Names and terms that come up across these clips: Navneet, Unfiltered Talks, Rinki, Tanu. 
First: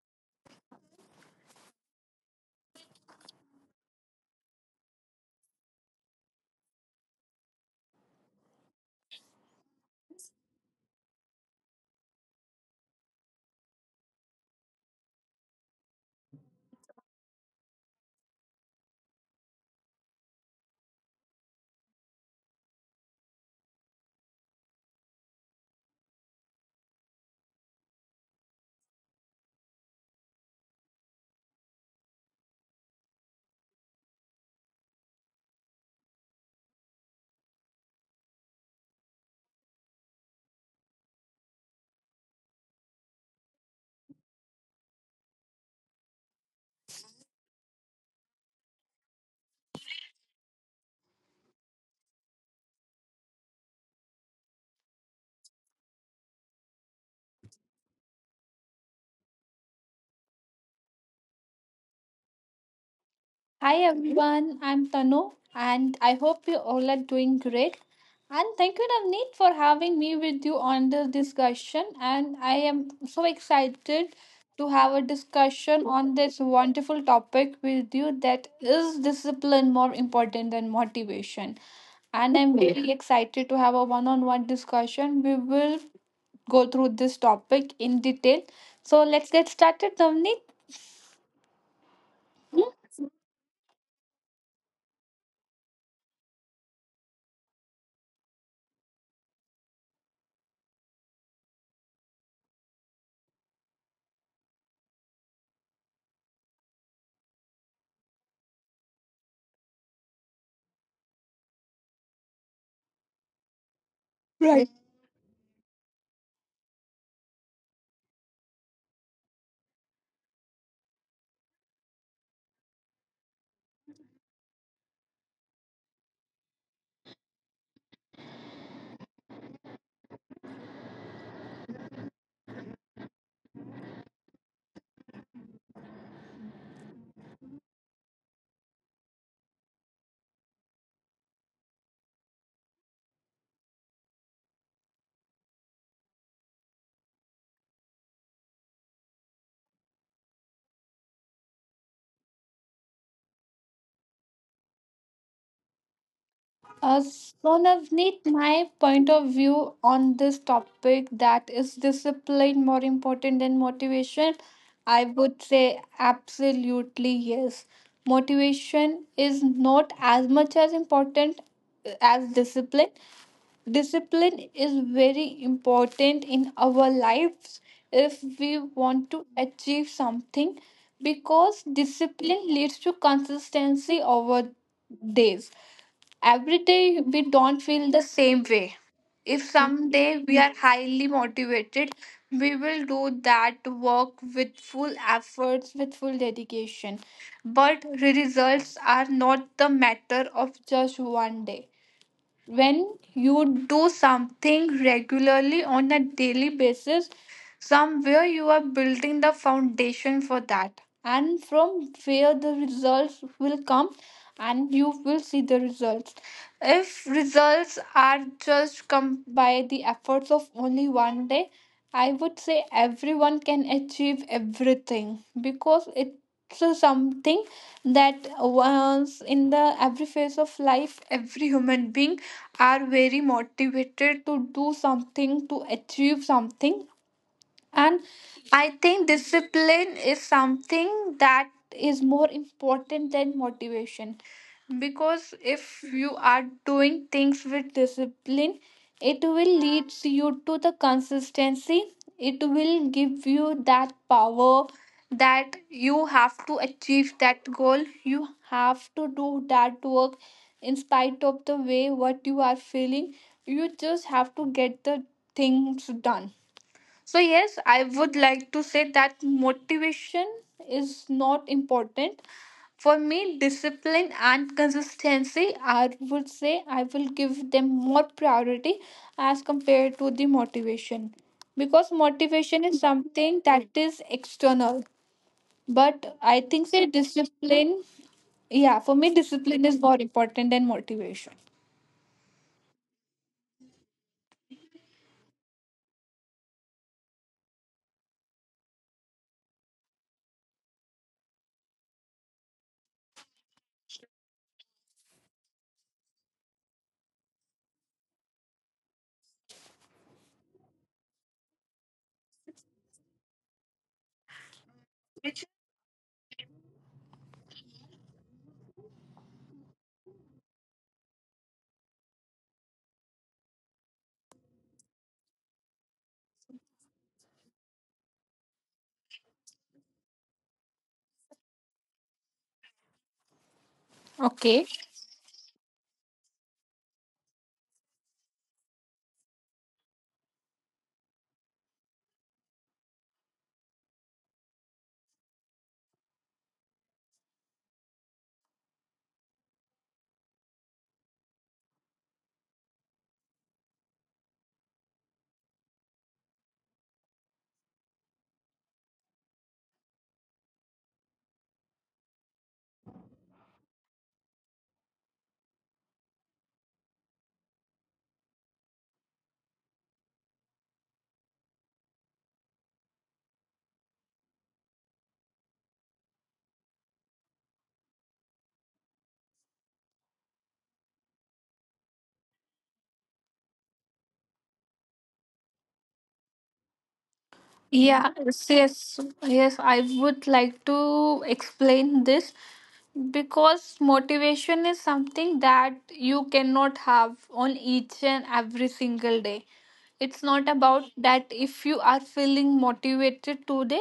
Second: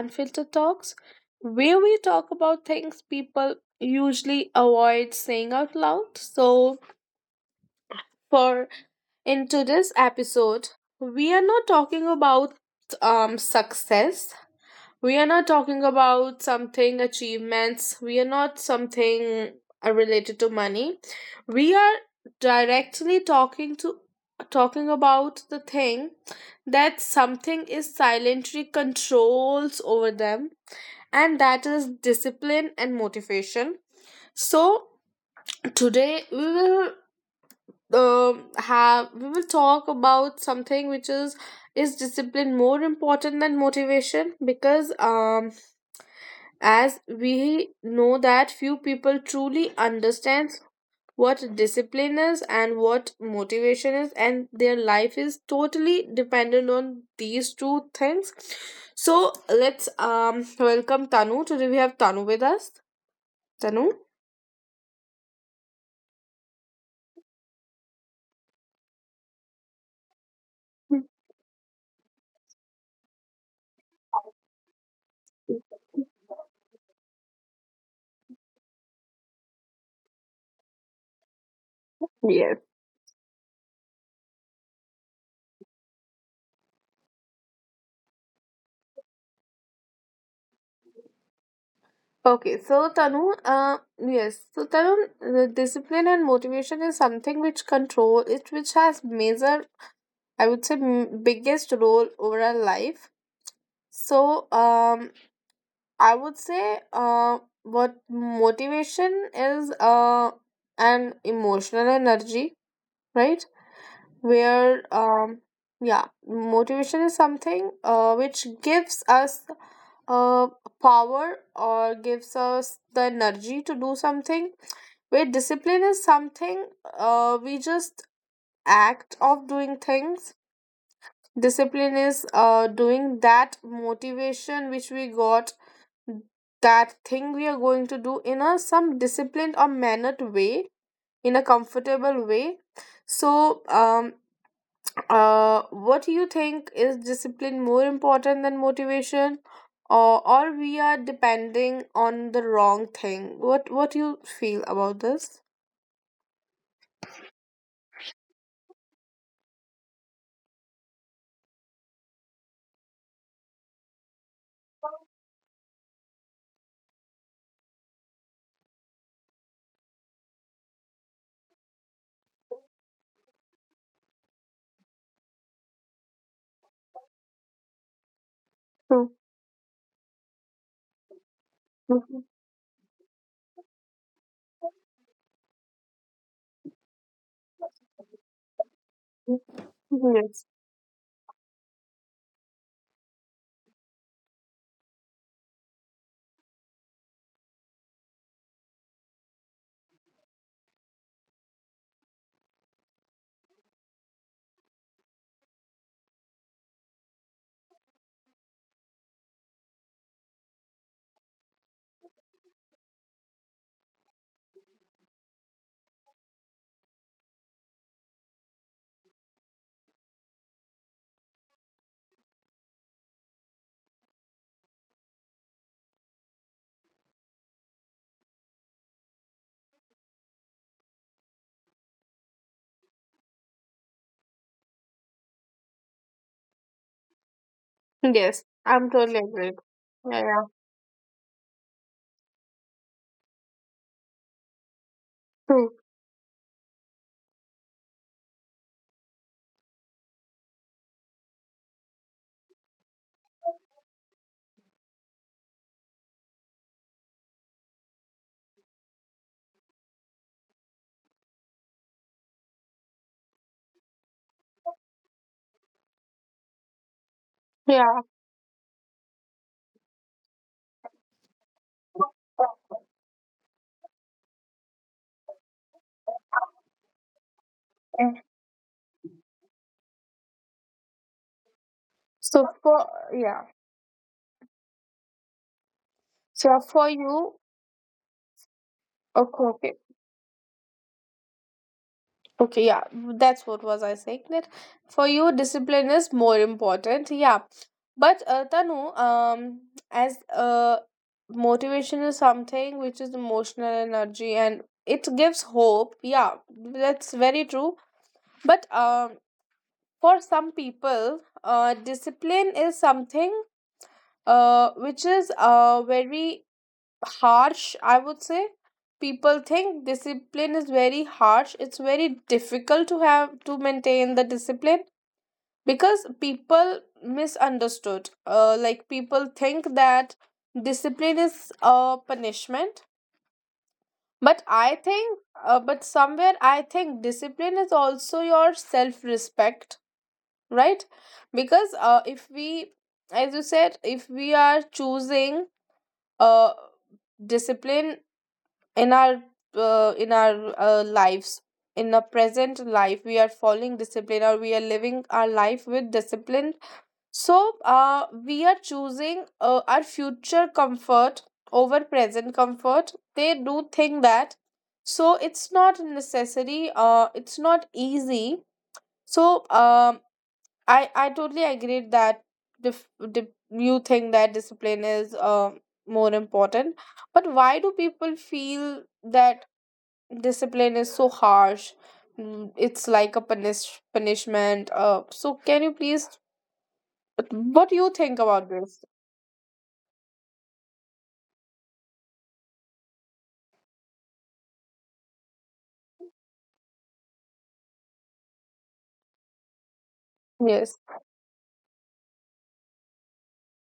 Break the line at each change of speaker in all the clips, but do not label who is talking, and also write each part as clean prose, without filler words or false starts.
Unfiltered Talks, where we talk about things people usually avoid saying out loud. So, for in today's episode, we are not talking about success. We are not talking about something achievements. We are not something related to money. We are directly talking about the thing that something is silently controls over them, and that is discipline and motivation. So today we will, have we will talk about something, which is discipline more important than motivation? Because as we know that few people truly understands what discipline is and what motivation is, and their life is totally dependent on these two things. So let's, welcome Tanu. Today we have Tanu with us.
Hi
Tanu.
everyone, I'm Tanu and I hope you all are doing great. And thank you Navneet for having me with you on this discussion, and I am so excited to have a discussion on this wonderful topic with you, that is discipline more important than motivation. And I'm
Yes.
very excited to have a one-on-one discussion. We will go through this topic in detail. So let's get started Navneet.
Okay. So, Tanu, yes. So, Tanu, the discipline and motivation is something which control it, which has major, I would say, biggest role over our life. So, I would say, what motivation is, an emotional energy, right? Where, yeah, motivation is something, which gives us, uh, power, or gives us the energy to do something. Where discipline is something, we just act of doing things. Discipline is, doing that motivation which we got, that thing we are going to do in a some disciplined or mannered way, in a comfortable way. So, um uh what do you think? Is discipline more important than motivation, or or we are depending on the wrong thing? What do you feel about this?
Uh, so, Navneet, my point of view on this topic, that is discipline more important than motivation? I would say absolutely yes. Motivation is not as much as important as discipline. Discipline is very important in our lives if we
True.
want to achieve something, because
Mhm.
discipline leads to consistency over days. Every day we don't feel the same way. If someday we
Yes,
are highly motivated, we will do that work with full efforts, with full dedication. But results are not the matter of just one day. When you do something regularly on a daily basis, somewhere you are building the foundation for that, and from where the results will come, and you will see the results. If results are just come by the efforts of only one day, I would say everyone can achieve everything, because it's a something that once in the every phase of life, every human being are very motivated to do something, to achieve something, and
yes,
I
I'm
think
totally agreed.
discipline
Yeah,
is
yeah.
something that is more important than motivation. Because if
True.
you are doing things with discipline, it will lead you to the consistency. It will give you that power, that you have to achieve that goal. You have to do that work in spite of the way what you are feeling. You just have to get the things done. So, yes, I
Yeah.
would like to say that motivation is not important.
Okay.
For me, discipline and consistency, I would say I will give them more priority as compared to the motivation. Because
so
motivation is
for
something
Yeah.
that is external. But I
So
think say
for you.
discipline, yeah, for me,
Okay,
discipline
okay.
is more important than motivation.
Okay, yeah, that's what was I saying, that for you discipline is more important. Yeah, but Tanu, as motivation is something which is emotional energy and it gives hope. Yeah, that's very true. But for some people, discipline is something which is very harsh, I would say. People think discipline is very harsh. It's very difficult to have to maintain the discipline because people misunderstood. Like people think that discipline is a punishment, but
Okay.
I think, but somewhere I think discipline is also your self respect, right? Because if we, as you said, if we are choosing uh discipline in our lives. In a present life we are following discipline, or we are living our life with discipline. So we are choosing our future comfort over present comfort. They do think that. So it's not necessary, it's not easy. So, um, I totally agree that, you think that discipline is more important. But why do people feel that discipline is so harsh? It's like a punishment. So can you please what do you
Yeah,
think
yes,
about this?
yes, yes, I would like to explain this, because motivation is something that you cannot have on each and every single day. It's not
Yes,
about that if you are feeling motivated today,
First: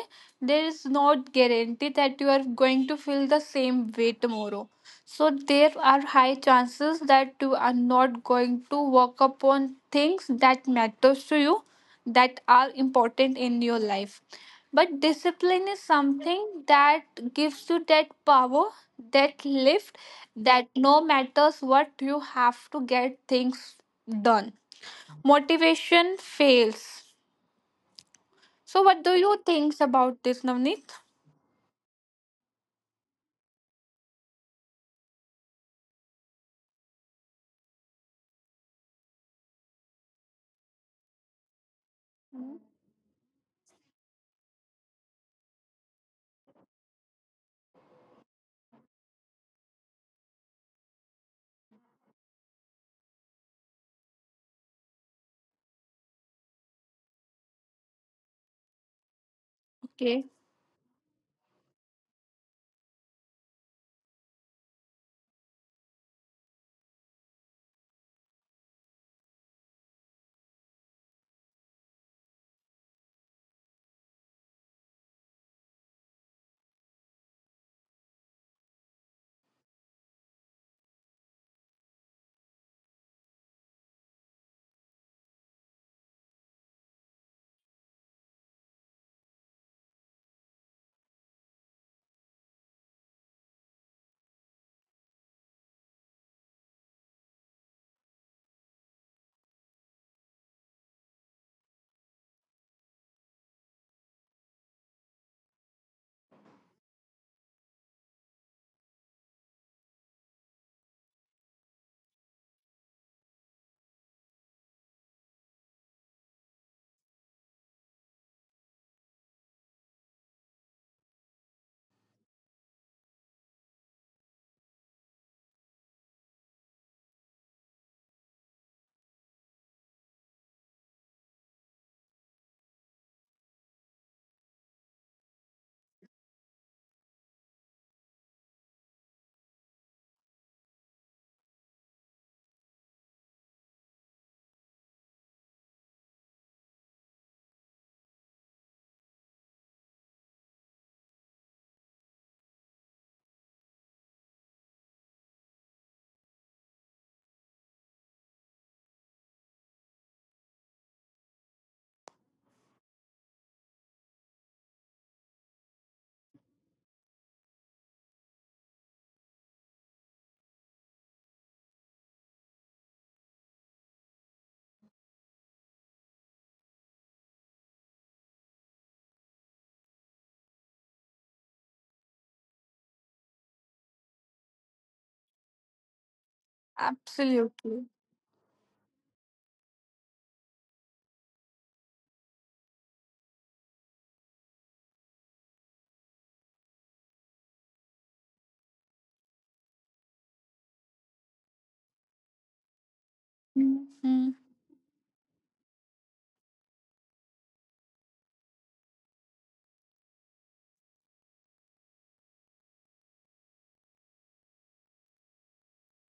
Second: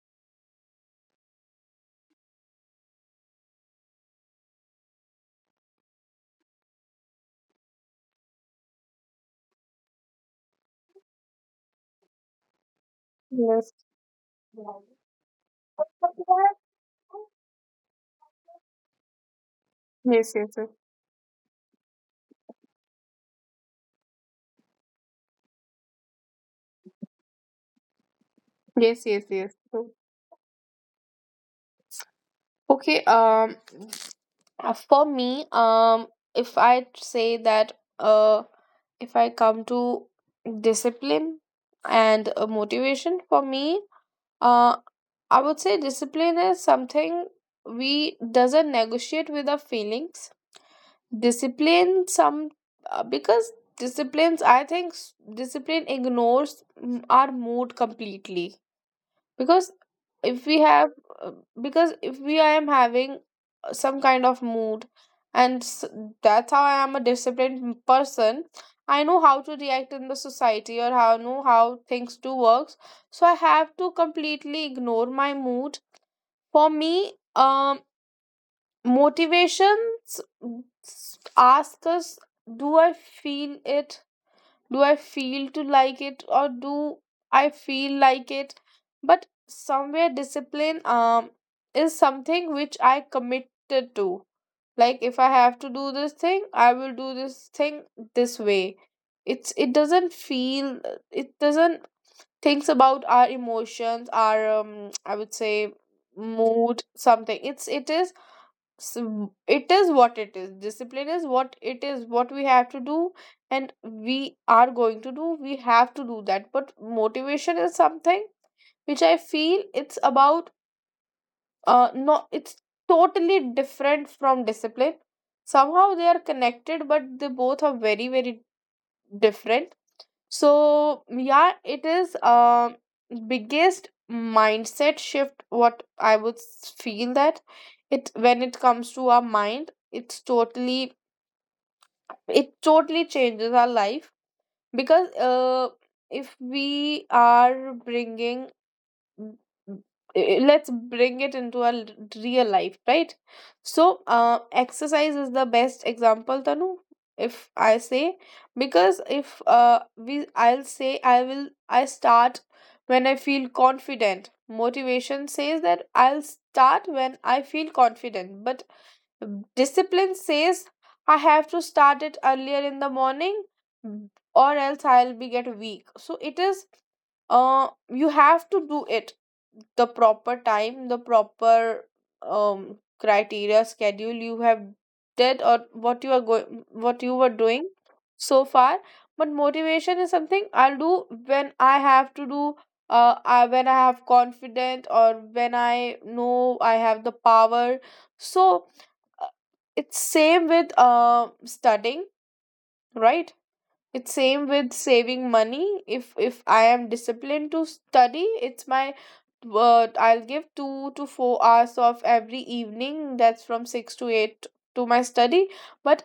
there is not guarantee that you are going to feel the same way tomorrow. So there are high chances that you are not going to work upon things that matters to you, that are important in
yes,
your life.
yes,
But discipline is something that gives you that power, that lift,
yes, yes,
that no matters what, you have to get things done. Motivation fails. So,
yes,
what do
yes,
you
yes.
think about this, Navneet?
Okay. For me, if I say that, if I come to discipline and motivation, for me. Uh, I would say discipline is something we doesn't negotiate with our feelings. Discipline some Because disciplines, I think, discipline ignores, our mood completely. Because,
Okay,
if we have uh, because if we I am having, some kind of mood, and that's how I am a disciplined person. I know how to react in the society, or how know how things do works. So I have to completely ignore my mood. For me, um motivations ask us, do i feel it do i feel to like it, or do I feel like it? But somewhere discipline, is something which I committed to. Like, if I have to do this thing, I will do this thing this way. It doesn't feel, it doesn't thinks about our emotions, our, I would say, mood, something. It is. So it is what it is, discipline is what it is, what we have to do and we are going to do, we have to do that. But motivation is something which I feel it's about, no, it's totally different from discipline. Somehow they are connected, but they both are very, very different. So yeah, it is, biggest mindset shift, what I would feel. That, it when it comes to our mind, it's totally, it totally changes our life. Because, if we are bringing Mm, mm, eh, let's bring it into a real life, right? So, exercise is the best example, Tanu, if I say. Because if we I'll say I will I start when I feel confident. Motivation says that I'll start when I feel confident, but discipline says, I have to start it earlier in the morning, or else I'll be get weak. So it is, you have to do it the proper time, the proper, criteria, schedule, you have did, or what you were doing
absolutely.
so far. But motivation is something I'll do when I have to do, when I have confidence, or when I know I have the power. So, uh, it's same with, studying, right? It's
Mhm.
same with saving money. If I am disciplined to study, it's my, I'll give 2 to 4 hours of every evening, that's from 6 to 8, to my study. But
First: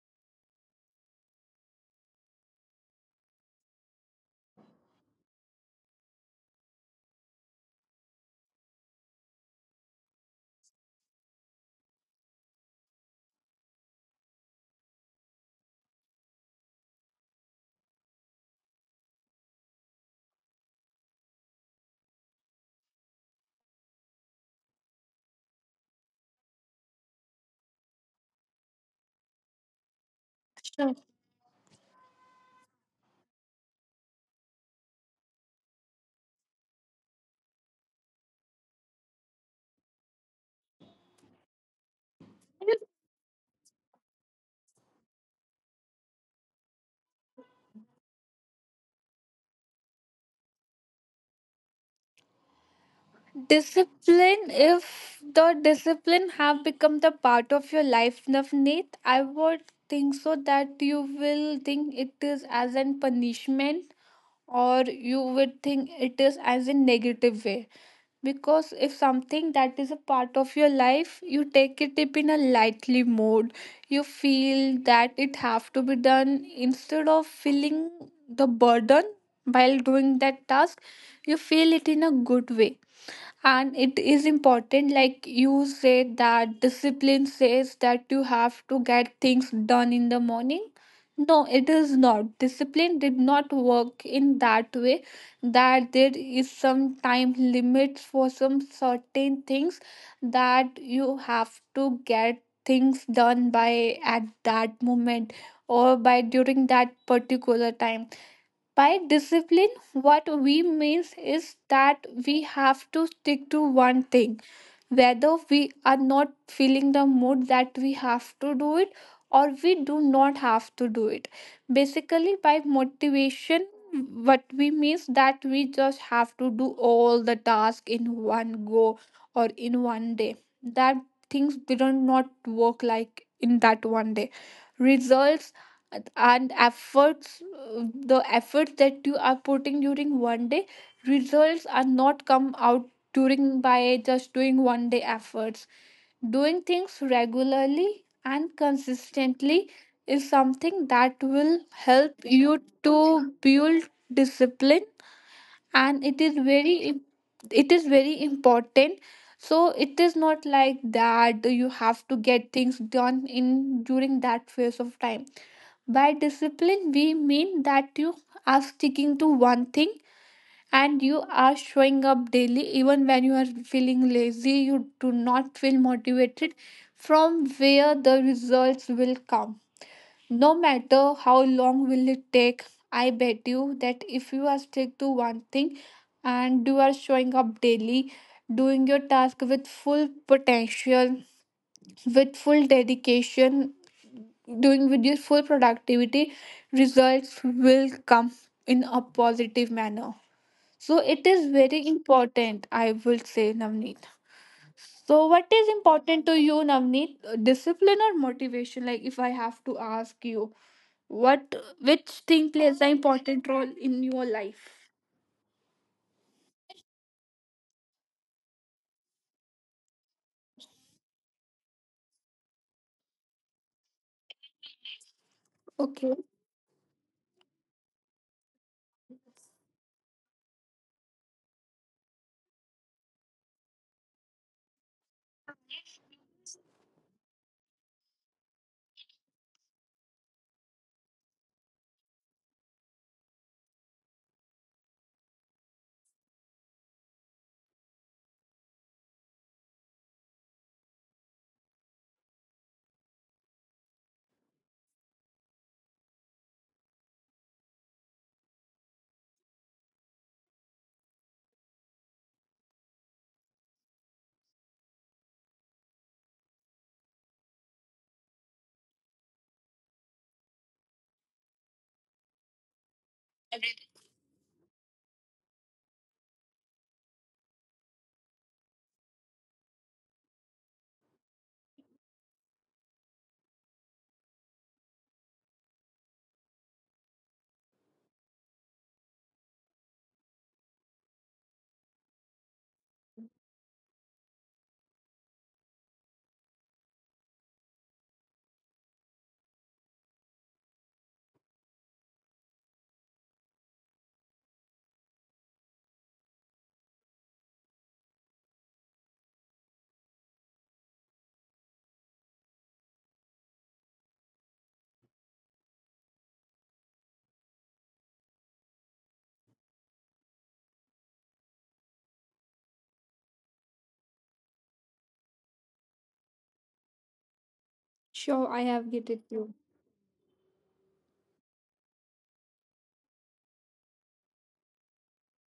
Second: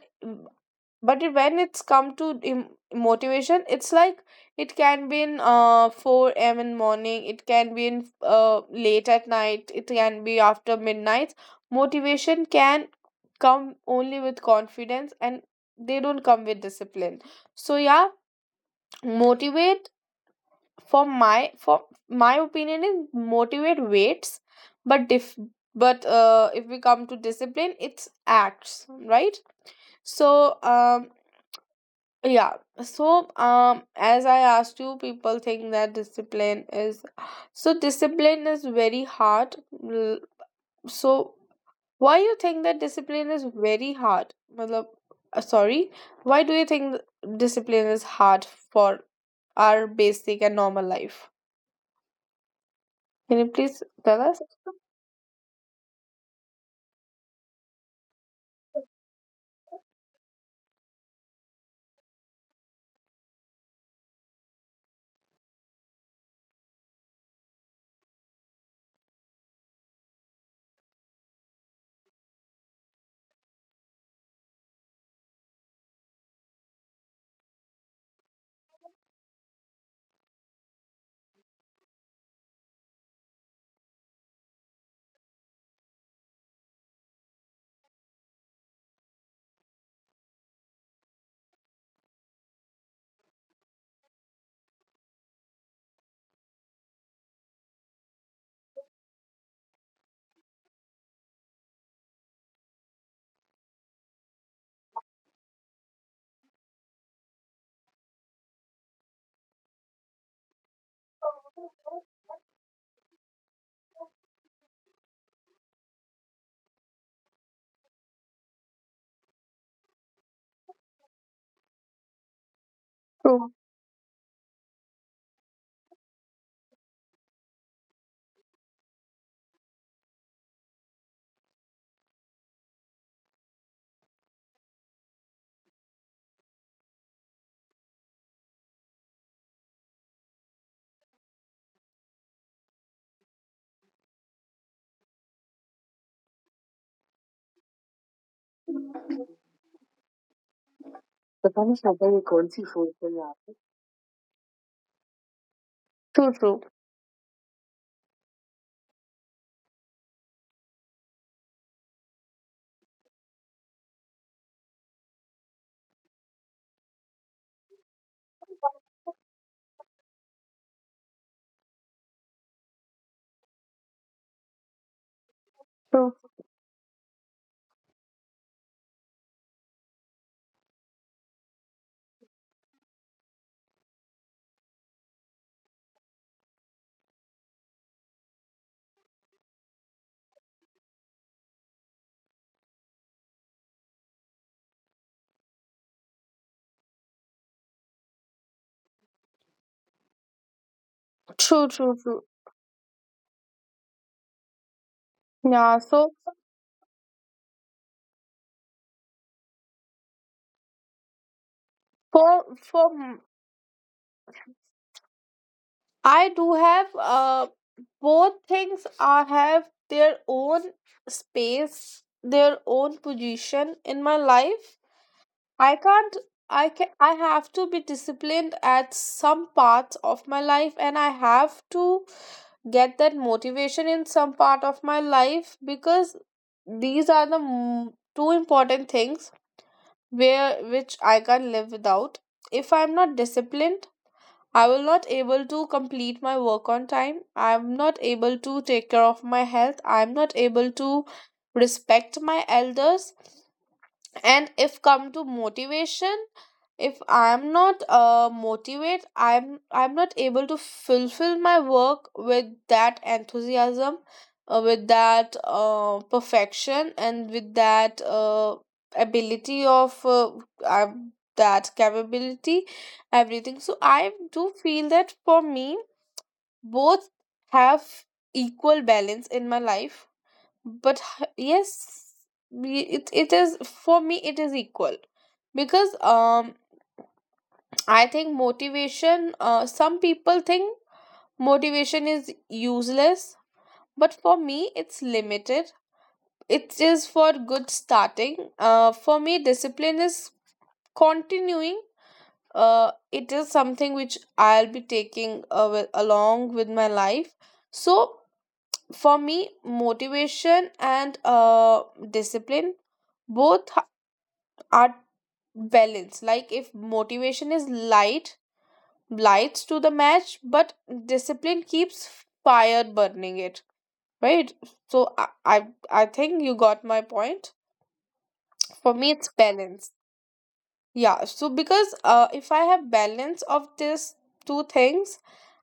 when it's come to motivation, it's like, it can be in, 4 a.m. in morning, it can be in, late at night, it can be after midnight. Motivation can come only with confidence, and they don't come with discipline. So yeah, motivate, for my opinion is, motivate waits. but if but, if we come to discipline, it's acts, right? So,
Sure.
yeah, so, as I asked you, people think that, discipline is so discipline is very hard. L- so why you think that discipline is very hard? Matlab, sorry, why do you think discipline is hard for our basic and normal life? Can you please tell us?
Discipline,
True,
if the discipline have become the part of your life, Navneet, I would think so that you will think it is as an punishment, or you would think it is as a negative way. Because if something that is a part of your life, you take it up in a lightly mode, you feel that it have to be done instead of feeling the burden while doing that task. You feel it in a good way, and it is important. Like you said that discipline says that you have to get things done in the morning, no, it is not, discipline did not work in that way, that there is some time limits for some certain things, that you have to get things done by at that moment or by during that particular time. By discipline, what we means is that we have to stick to one thing whether we are not feeling the mood that we have to do it or we do not have to do it. Basically by motivation, what we means that we just have to do all the task in one go or in one day. That things didn't not work like in that one day. Results and efforts, the efforts that you are putting during one day, results are not come out touring by just doing one day efforts. Doing things regularly and consistently is something that will help
true, true,
you
true,
to build discipline, and it is
true,
very it is very important. So it is not like that you have to get things done in during that phase of time. By discipline we mean that you are sticking to one thing, and you are showing up daily, even when you are feeling lazy, you do not feel motivated. From where the results will come, no matter how long will it take, I bet you that if you are stick to one thing, and you are showing up daily, doing your task with full potential, with full dedication, doing with your full productivity, results will come in a positive manner. So it is
true,
very
true.
important, I would say, Navneet. So what is
Yeah. So,
important to you, Navneet? Discipline or motivation? Like if I have to ask you, what which
for
thing
for
plays an
m-
important role in your life?
I do have, both things are have their own space, their own position in my life. I can't.
Okay.
I can. I have to be disciplined at some parts of my life, and I have to get that motivation in some part of my life, because these are the two important things, where which I can't live without. If I'm not disciplined, I will not able to complete my work on time. I'm not able to take care of my health. I'm not able to respect my elders. And if come to motivation, if I'm not, motivate, I'm not able to fulfill my work with that enthusiasm, with that, perfection, and with that, ability of, uh, that capability, everything. So I do feel that for me both have equal balance in my life. But, yes, it is for me, it is equal. Because, I think motivation, some people think motivation is useless, but for me it's limited. It is for good starting. For me, discipline is continuing. It is something which I'll be taking, along with my life. So for me, motivation and, discipline, both are balanced. Like, if motivation is light, lights to the match, but discipline keeps fire burning it. Right? So I think you got my point.
Sure, I
For
have
me, it's
get it you.
balance. Yeah. So, because, if I have balance of these two things,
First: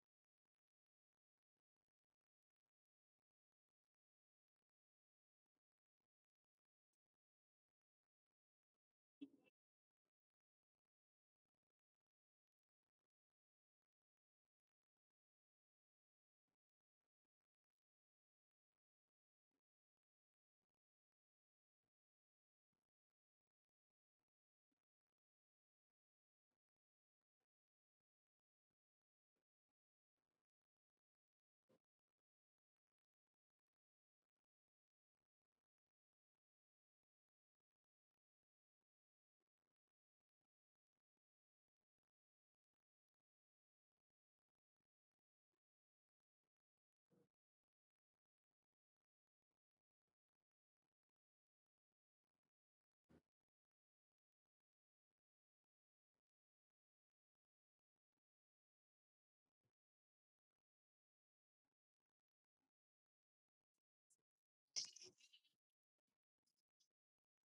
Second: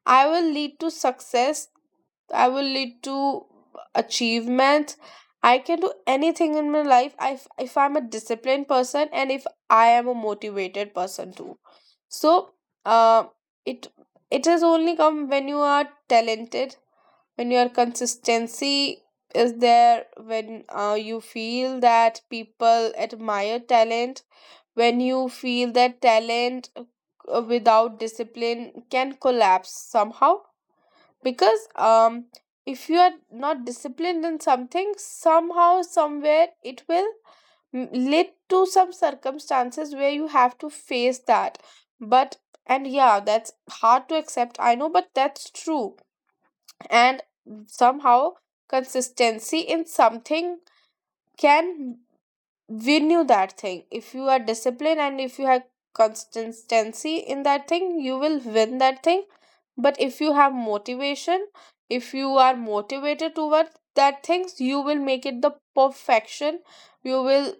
I will lead to success, I will lead to achievements. I can do anything in my life if, I'm a disciplined person and if I am a motivated person too. So, uh, it it has only come when you are talented, when your consistency is there, when, you feel that people admire talent, when you feel that talent, without discipline, can collapse somehow. Because, if you are not disciplined in something, somehow somewhere it will, lead to some circumstances where you have to face that. But, and yeah, that's hard to accept, I know, but that's true. And somehow, consistency in something can, we knew that thing. If you are disciplined and if you have consistency in that thing, you will win that thing. But if you have motivation, if you are motivated towards that things, you will make it the perfection. You will,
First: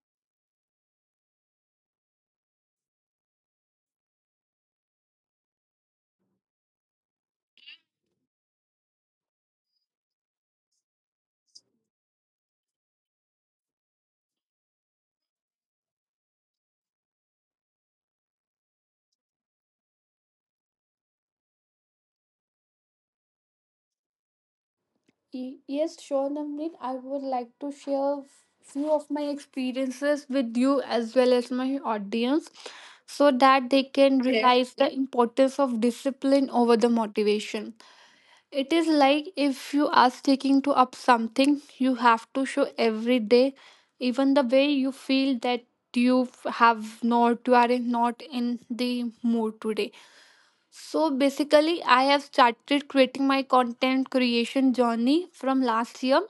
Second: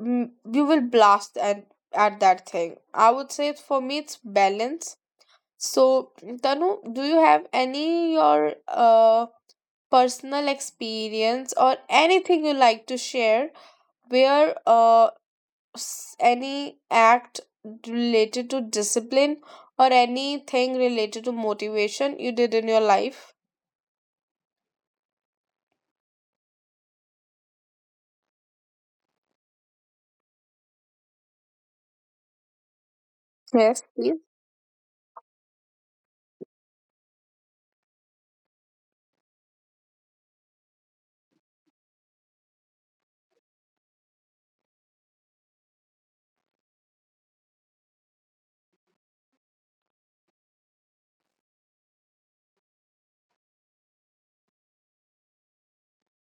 you will blast at that thing. I would say, for me, it's balance. So, Tanu, do you have any your, personal experience or anything you like to share, where, any act related to discipline or anything related to motivation, you did in your life?
Yes, sure, Navneet. I would like to share few of my experiences with you as well as my audience so that they
Yes,
can, okay,
please.
realize the importance of discipline over the motivation. It is like if you are sticking to up something, you have to show every day, even the way you feel that you have not, you are not in the mood today. So basically, I have started creating my content creation journey from last year.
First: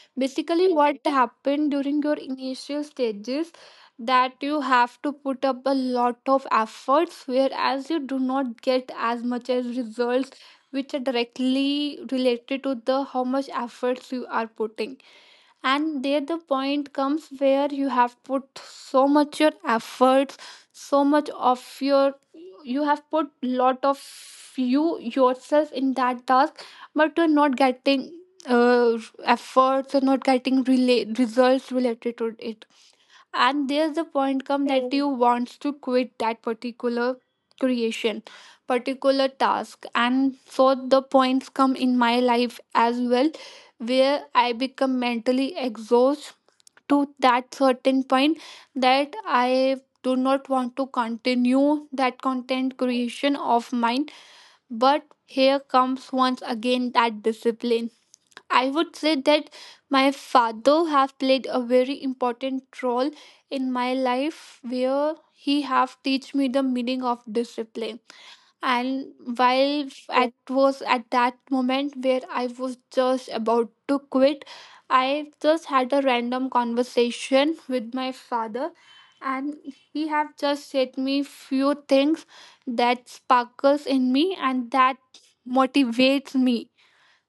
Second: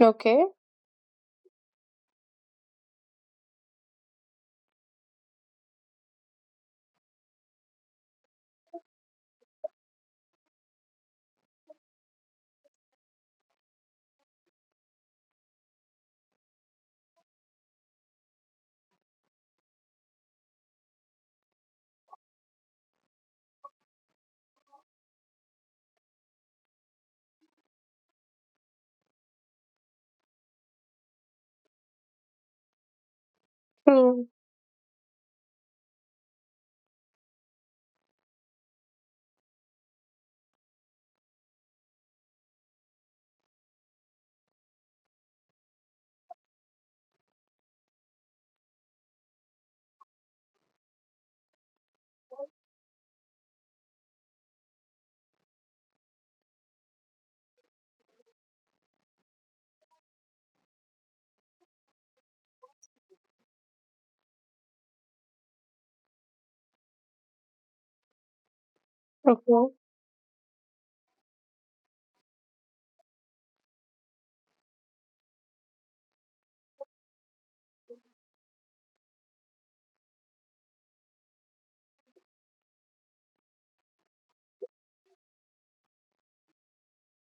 Okay.
Basically what happened during your initial stages, that you have to put up a lot of efforts, whereas you do not get as much as results which are directly related to the how much efforts you are putting. And there the point comes where you have put so much your efforts, so much of your, you have put lot of you yourself in that task, but you're not getting uh, efforts, you're not getting results related to it. And there's a
True.
point come that you wants to quit that particular creation, particular task. And so the points come in my life as well, where I become mentally exhausted to that certain point, that I do not want to continue that content creation of mine. But here comes once again that discipline. I would say that my father have played a very important role in my life, where he have teach me the meaning of discipline. And
Okay.
while I was at that moment where I was just about to quit, I just had a random conversation with my father, and he have just said me few things that sparkles in me and that motivates me.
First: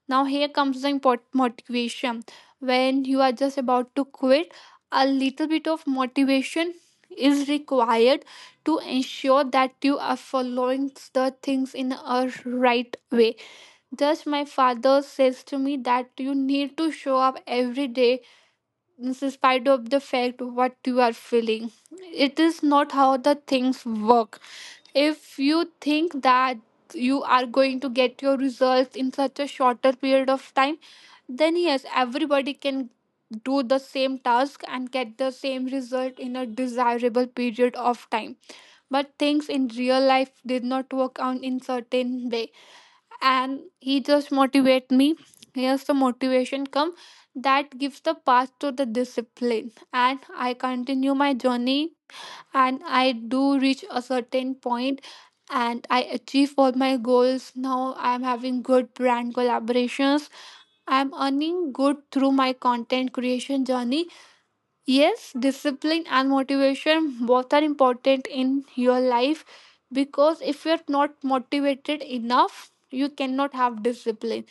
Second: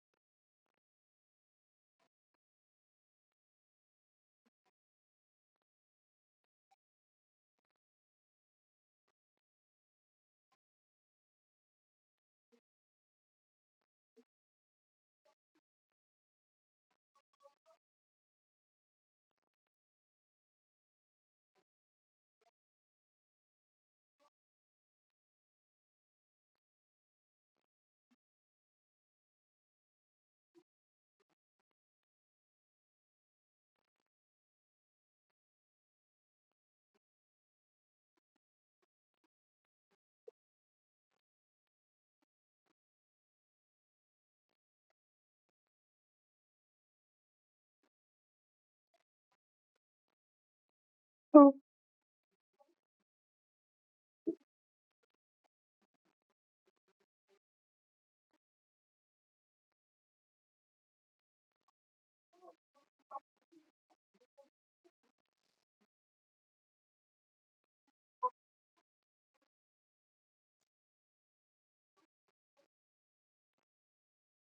Now, here comes the important motivation. When you are just about to quit, a little bit of motivation is required to ensure that you are following the things in a right way. Just my father says to me that you need to show up every day in spite of the fact what you are feeling. It is not how the things work. If you think that you are going to get your results in such a shorter period of time, then yes, everybody can do the same task and get the same result in a desirable period of time. But things in real life did not work out in certain way. And he just motivate me. Here's the motivation come that gives the path to the discipline. And I continue my
True. True.
journey, and I do reach a certain point, and I achieve all my goals. Now I'm having good brand collaborations, I'm earning good through my content creation journey. Yes, discipline and motivation both are important in your life, because if you're not motivated enough, you cannot have discipline.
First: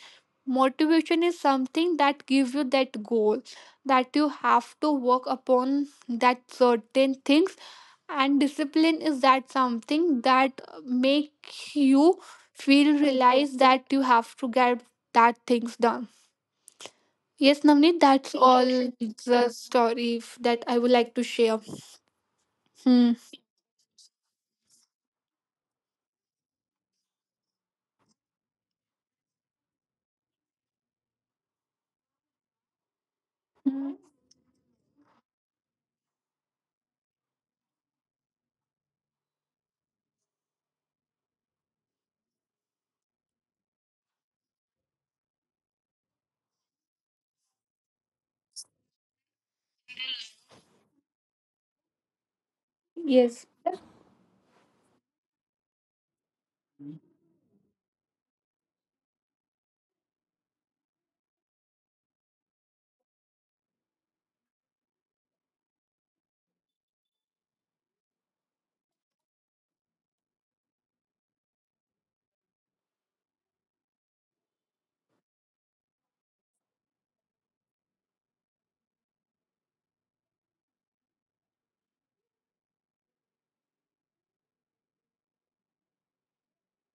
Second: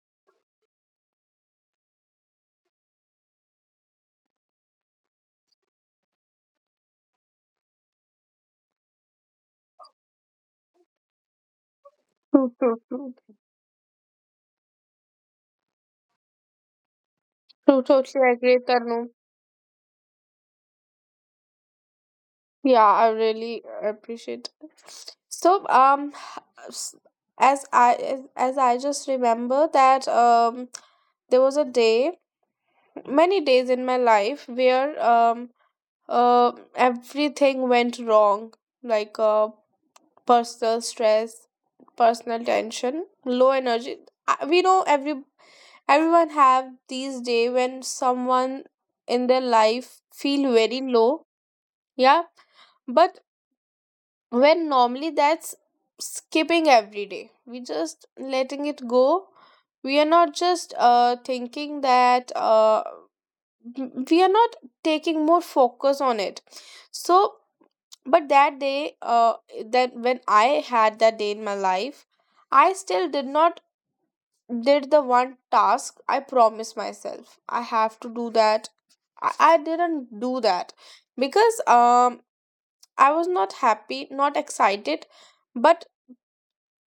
Motivation is something that gives you that goal, that you have to work upon that certain things, and discipline is that something that make you
True. True.
feel,
True.
realize that you have to get that things done. Yes, Navneet,
Totally
that's
agree,
all
Tanu.
the story that I would like to share.
Yeah, I
Hmm.
really appreciate. It. So, um, s- as I as, as I just remember that there was a day, many days in my life where everything went wrong, like personal stress, personal tension, low energy. We know everyone have these day when someone in their life feel very low, yeah. But
Yes,
when normally that's skipping every day, we just letting it go. We are not just thinking that we are not taking more focus on it. So. But that day, that when I had that day in my life, I still did not did the one task I promised myself. I have to do that. I didn't do that because I was not happy, not excited, but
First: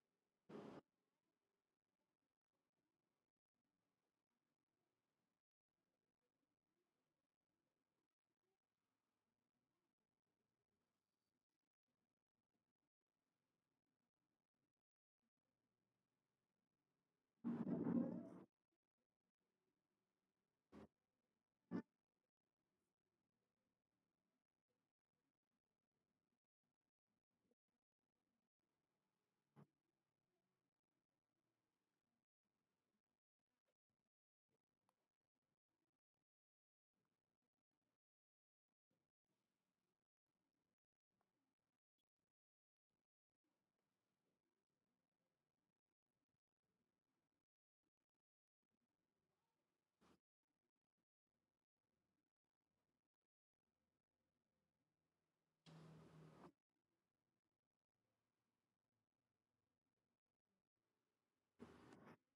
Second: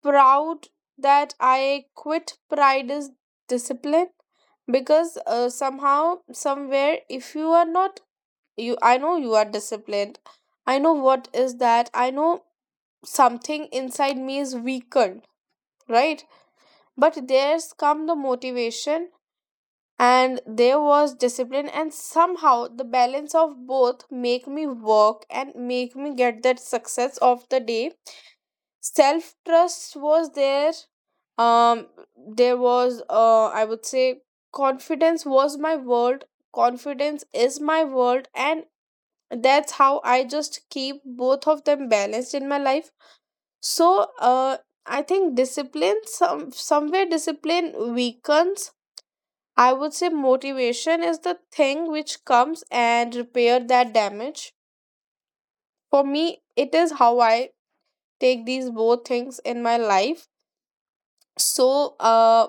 proud that I quit. Pride is discipline. Because somehow somewhere if you are not, you, I know you are disciplined. I know what is that. I know something inside me is weakened, right? But there's come the motivation, and there was discipline, and somehow the balance of both make me work and make me get that success of the day. Self trust was there. um there was, I would say, confidence was my world. Confidence is my world, and that's how I just keep both of them balanced in my life. So, I think discipline, somewhere discipline weakens. I would say motivation is the thing which comes and repair that damage. For me it is how I take these both things in my life. So,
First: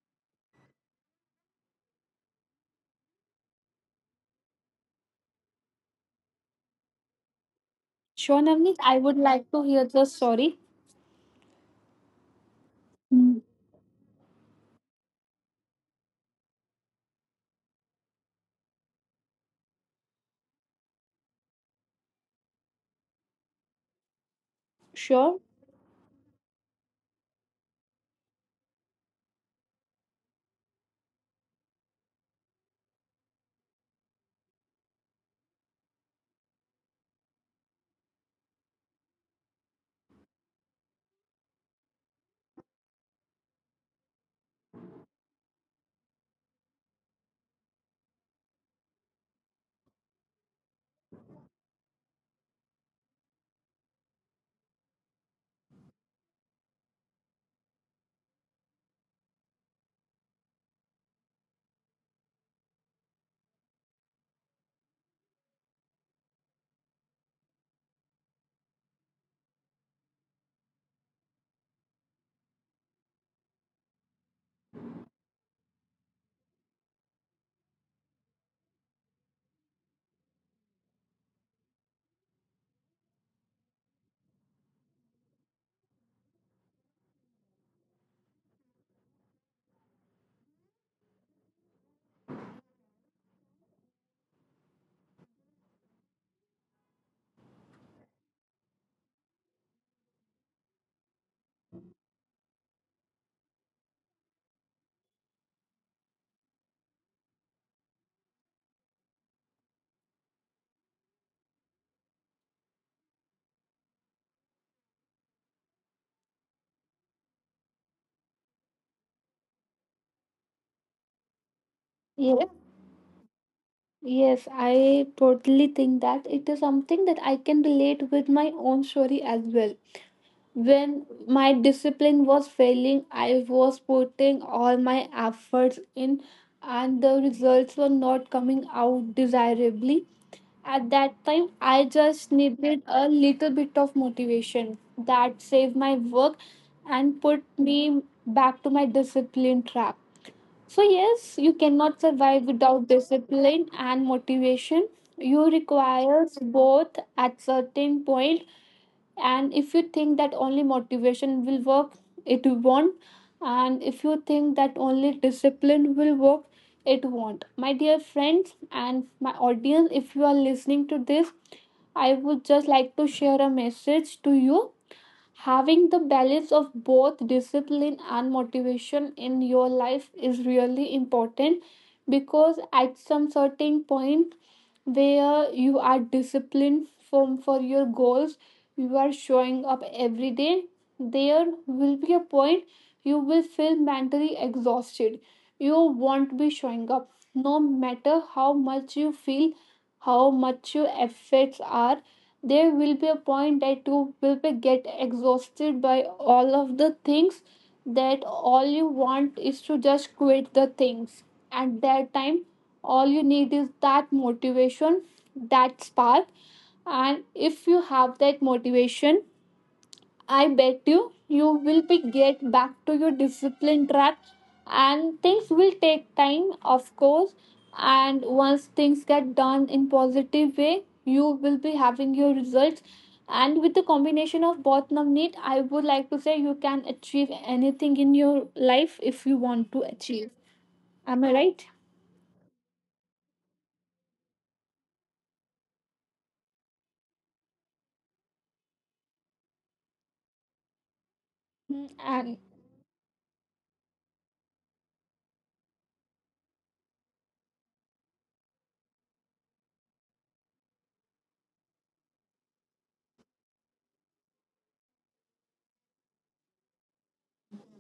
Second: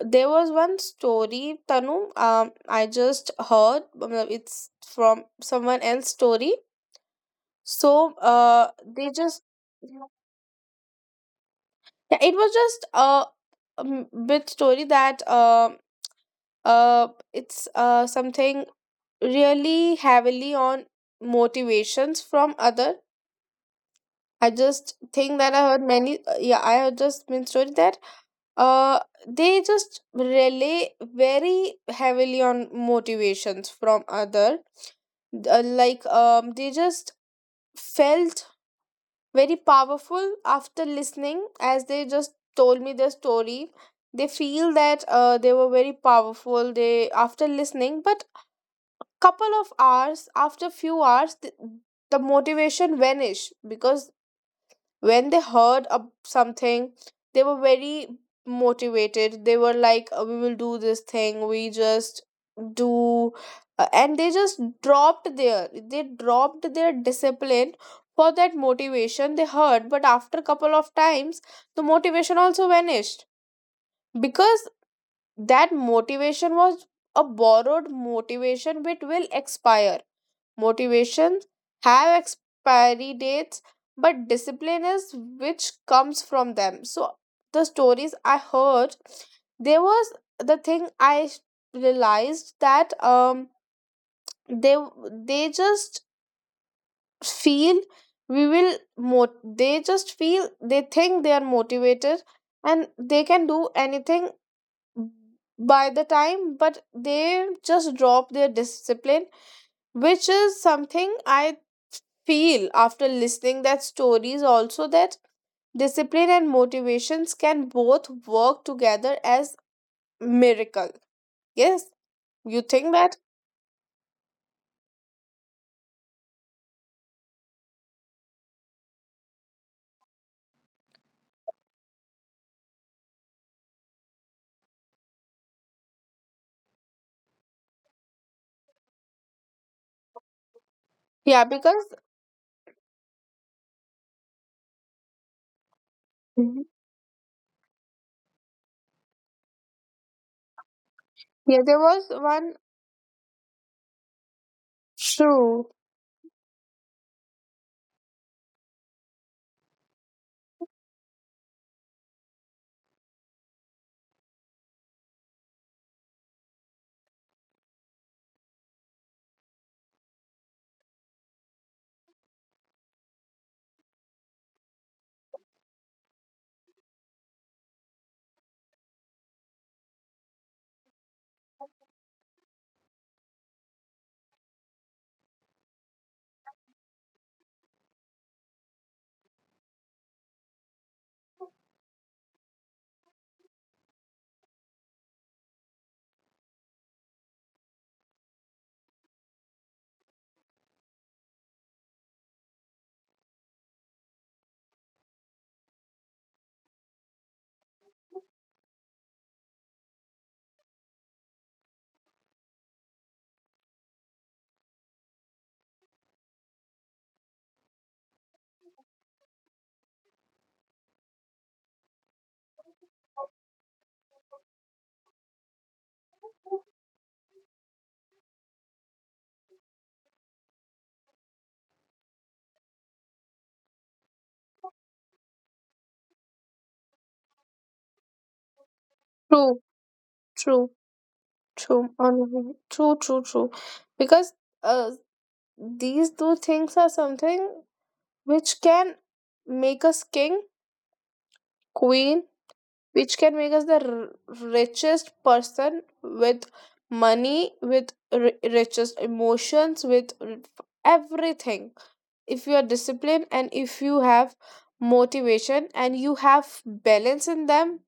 there was one story, Tanu. I just heard मतलब it's from someone else's story. So
Sean, I would
they
like to
just.
hear the
Yeah,
story.
it was just a bit story that, it's, something really heavily on motivations from other. I just
Sure.
think that I heard many, yeah, I have just been story that uh they just rely very heavily on motivations from other. Like they just felt very powerful after listening, as they just told me their story. They feel that, they were very powerful, they, after listening, but couple of hours, after few hours, the motivation vanished. Because when they heard of something, they were very motivated. They were like, "Oh, we will do this thing, we just do." And they just dropped their, they dropped their discipline for that motivation they heard. But after a couple of times, the motivation also vanished, because that motivation was a borrowed motivation which will expire. Motivation have expiry dates, but discipline is which comes from them. So the stories I heard, there was the thing I realized that, they they just feel, they just feel, they think they are motivated and they can do anything by the time, but they just drop their discipline, which is something I feel after listening that stories also, that discipline and motivations can both work together as miracle. Yes,
Yes.
you think that.
Yes, I totally think that it is something that I can relate with my own story as well. When my discipline was failing, I was putting all my efforts in, and the results were not coming out desirably. At that time, I
Yeah, because.
just needed a little bit of motivation that saved my work
Mhm.
and put me back to my discipline track. So, yes, you cannot
Yeah, there
survive
was
without
one.
discipline and motivation. You
True.
requires both at certain point, and if you think that only motivation will work, it won't. And if you think that only discipline will work, it won't, my dear friends and my audience. If you are listening to this, I would just like to share a message to you. Having the balance of both discipline and motivation in your life is really important, because at some certain point where you are disciplined from for your goals, you are showing up every day, there will be a point you will feel mentally exhausted. You won't be showing up. No matter how much you feel, how much your efforts are, there will be a point that you will be get exhausted by all of the things, that all you want is to just quit the things. At that time, all you need is that motivation, that spark. And if you have that motivation, I bet you you will be get back to your discipline track, and things will take time of course. And once things get done in positive way, you will be having your results. And with the combination of both, Navneet, I would like to say you can achieve anything in your life if you
True,
want to achieve.
true.
Am I right?
True. on- True, true, true. Because uh, these two things are something which can make us king,
Mm,
queen,
and
which can make us the richest person, with money, with ri richest emotions, with everything. If you are disciplined and if you have motivation and you have balance in them,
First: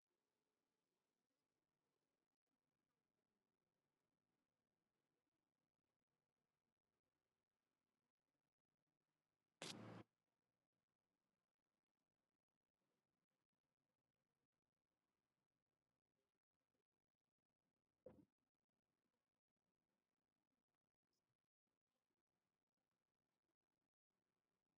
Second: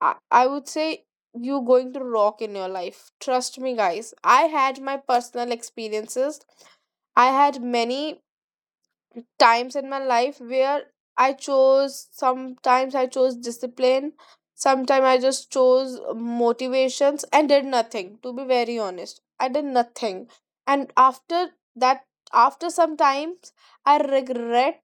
I would say you going to rock in your life, trust me guys. I had my personal experiences. I had many times in my life where I chose, sometimes I chose discipline, sometimes I just chose motivations and did nothing. To be very honest, I did nothing. And after that, after some times, I regret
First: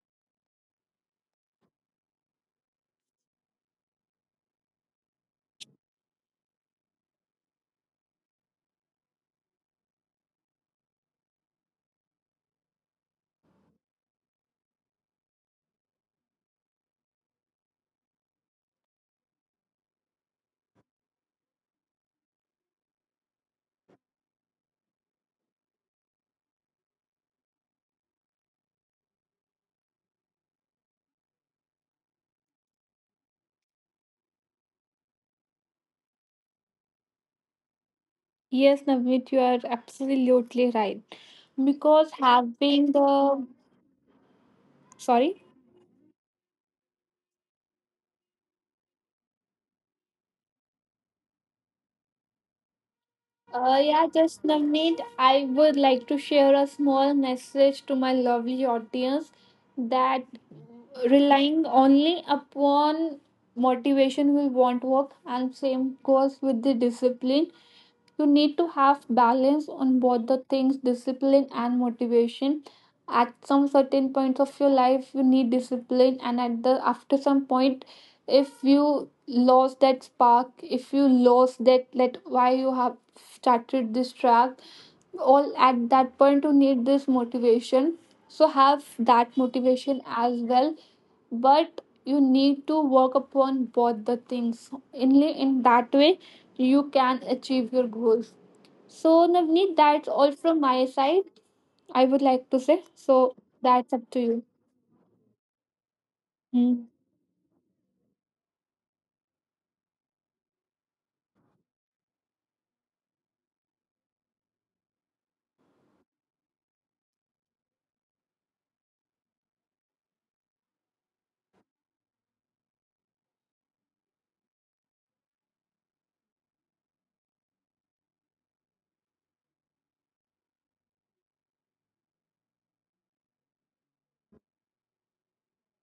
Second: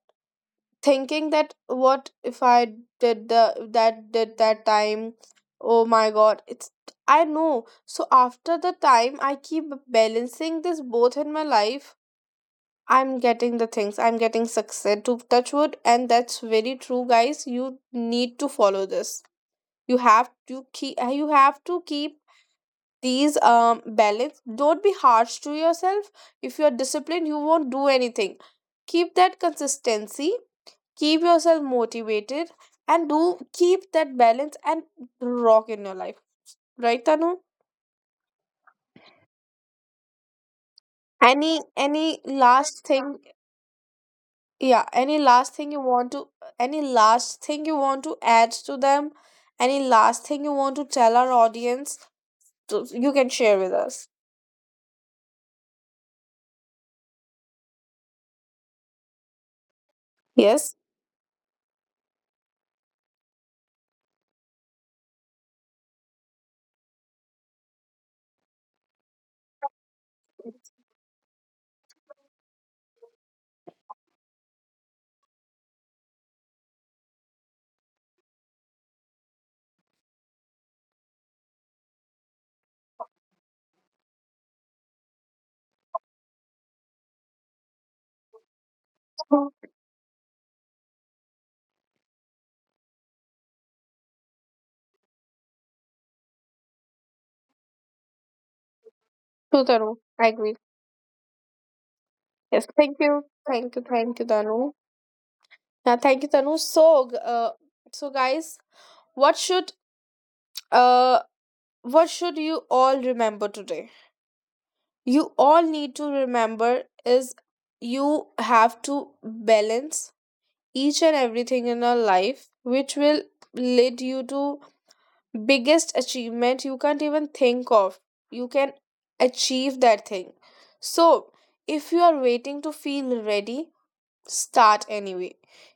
thinking that what if I did the that, did that time. Oh my god, it's, I know. So after the time, I keep balancing this both in my life. I'm getting the things. I'm getting success, to touch wood, and that's very true, guys. You need to follow this. You have to keep. You have to keep these balance. Don't be harsh to yourself. If you're disciplined, you won't do anything. Keep that consistency. Keep yourself motivated, and do keep that balance and rock in your life. Right, Tanu?
yes Navneet, you are absolutely right,
Any
because
any
having
last thing.
the,
Yeah, any
sorry.
last thing you want to, any last thing you want to add to them? Any last thing you want to tell our audience? To, you can share with
Yeah,
us.
just Navneet, I would like to share a small message to my lovely audience that
Yes.
relying only upon motivation will won't work, and same goes with the discipline. You need to have balance on both the things, discipline and motivation. At some certain points of your life, you need discipline, and at the after some point, if you lost that spark, if you lost that, that why you have started this track, all at that point you need this motivation. So have that
True.
motivation as well, but you need to work upon both the things. Only in that way you can achieve your goals. So
True,
Navneet,
Tanu.
that's
I
all
agree.
from my side. I would like to
Yes.
say
Thank you.
so,
Thank you.
that's up
Thank
to
you,
you.
Tanu. Yeah, thank you, Tanu.
Mm.
So, so guys, what should, uh what should you all remember today? You all need to remember is you have to balance each and everything in our life which will lead you to biggest achievement you can't even think of. You can achieve that thing. So if you are waiting to feel ready, start anyway.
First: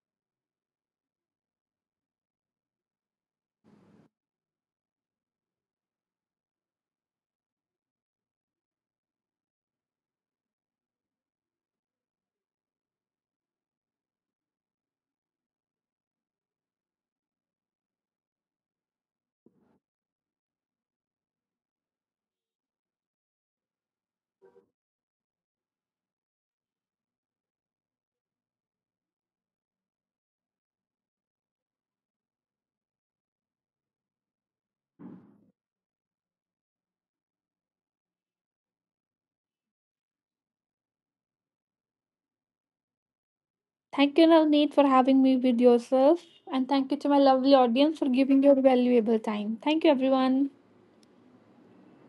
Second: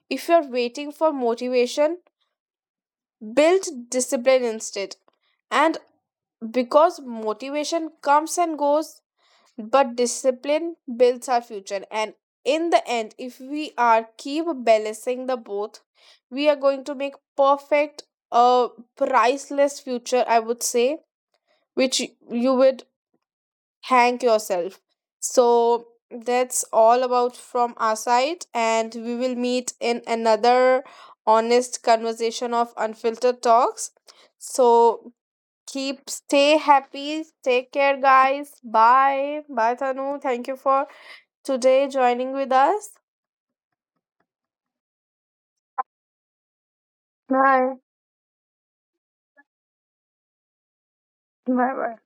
If you are waiting for motivation, build discipline instead. And because motivation comes and goes, but discipline builds our future. And in the end, if we are keep balancing the both, we are going to make perfect a priceless future, I would say, which you would thank yourself. So that's all about from our side, and we will meet in another honest conversation of unfiltered talks. So, keep, stay happy, take care guys. Bye bye, Tanu. Thank you for today joining with us.
Thank you Navneet for having me with yourself, and thank you to my lovely
Bye
audience for giving your valuable time. Thank you everyone.
bye.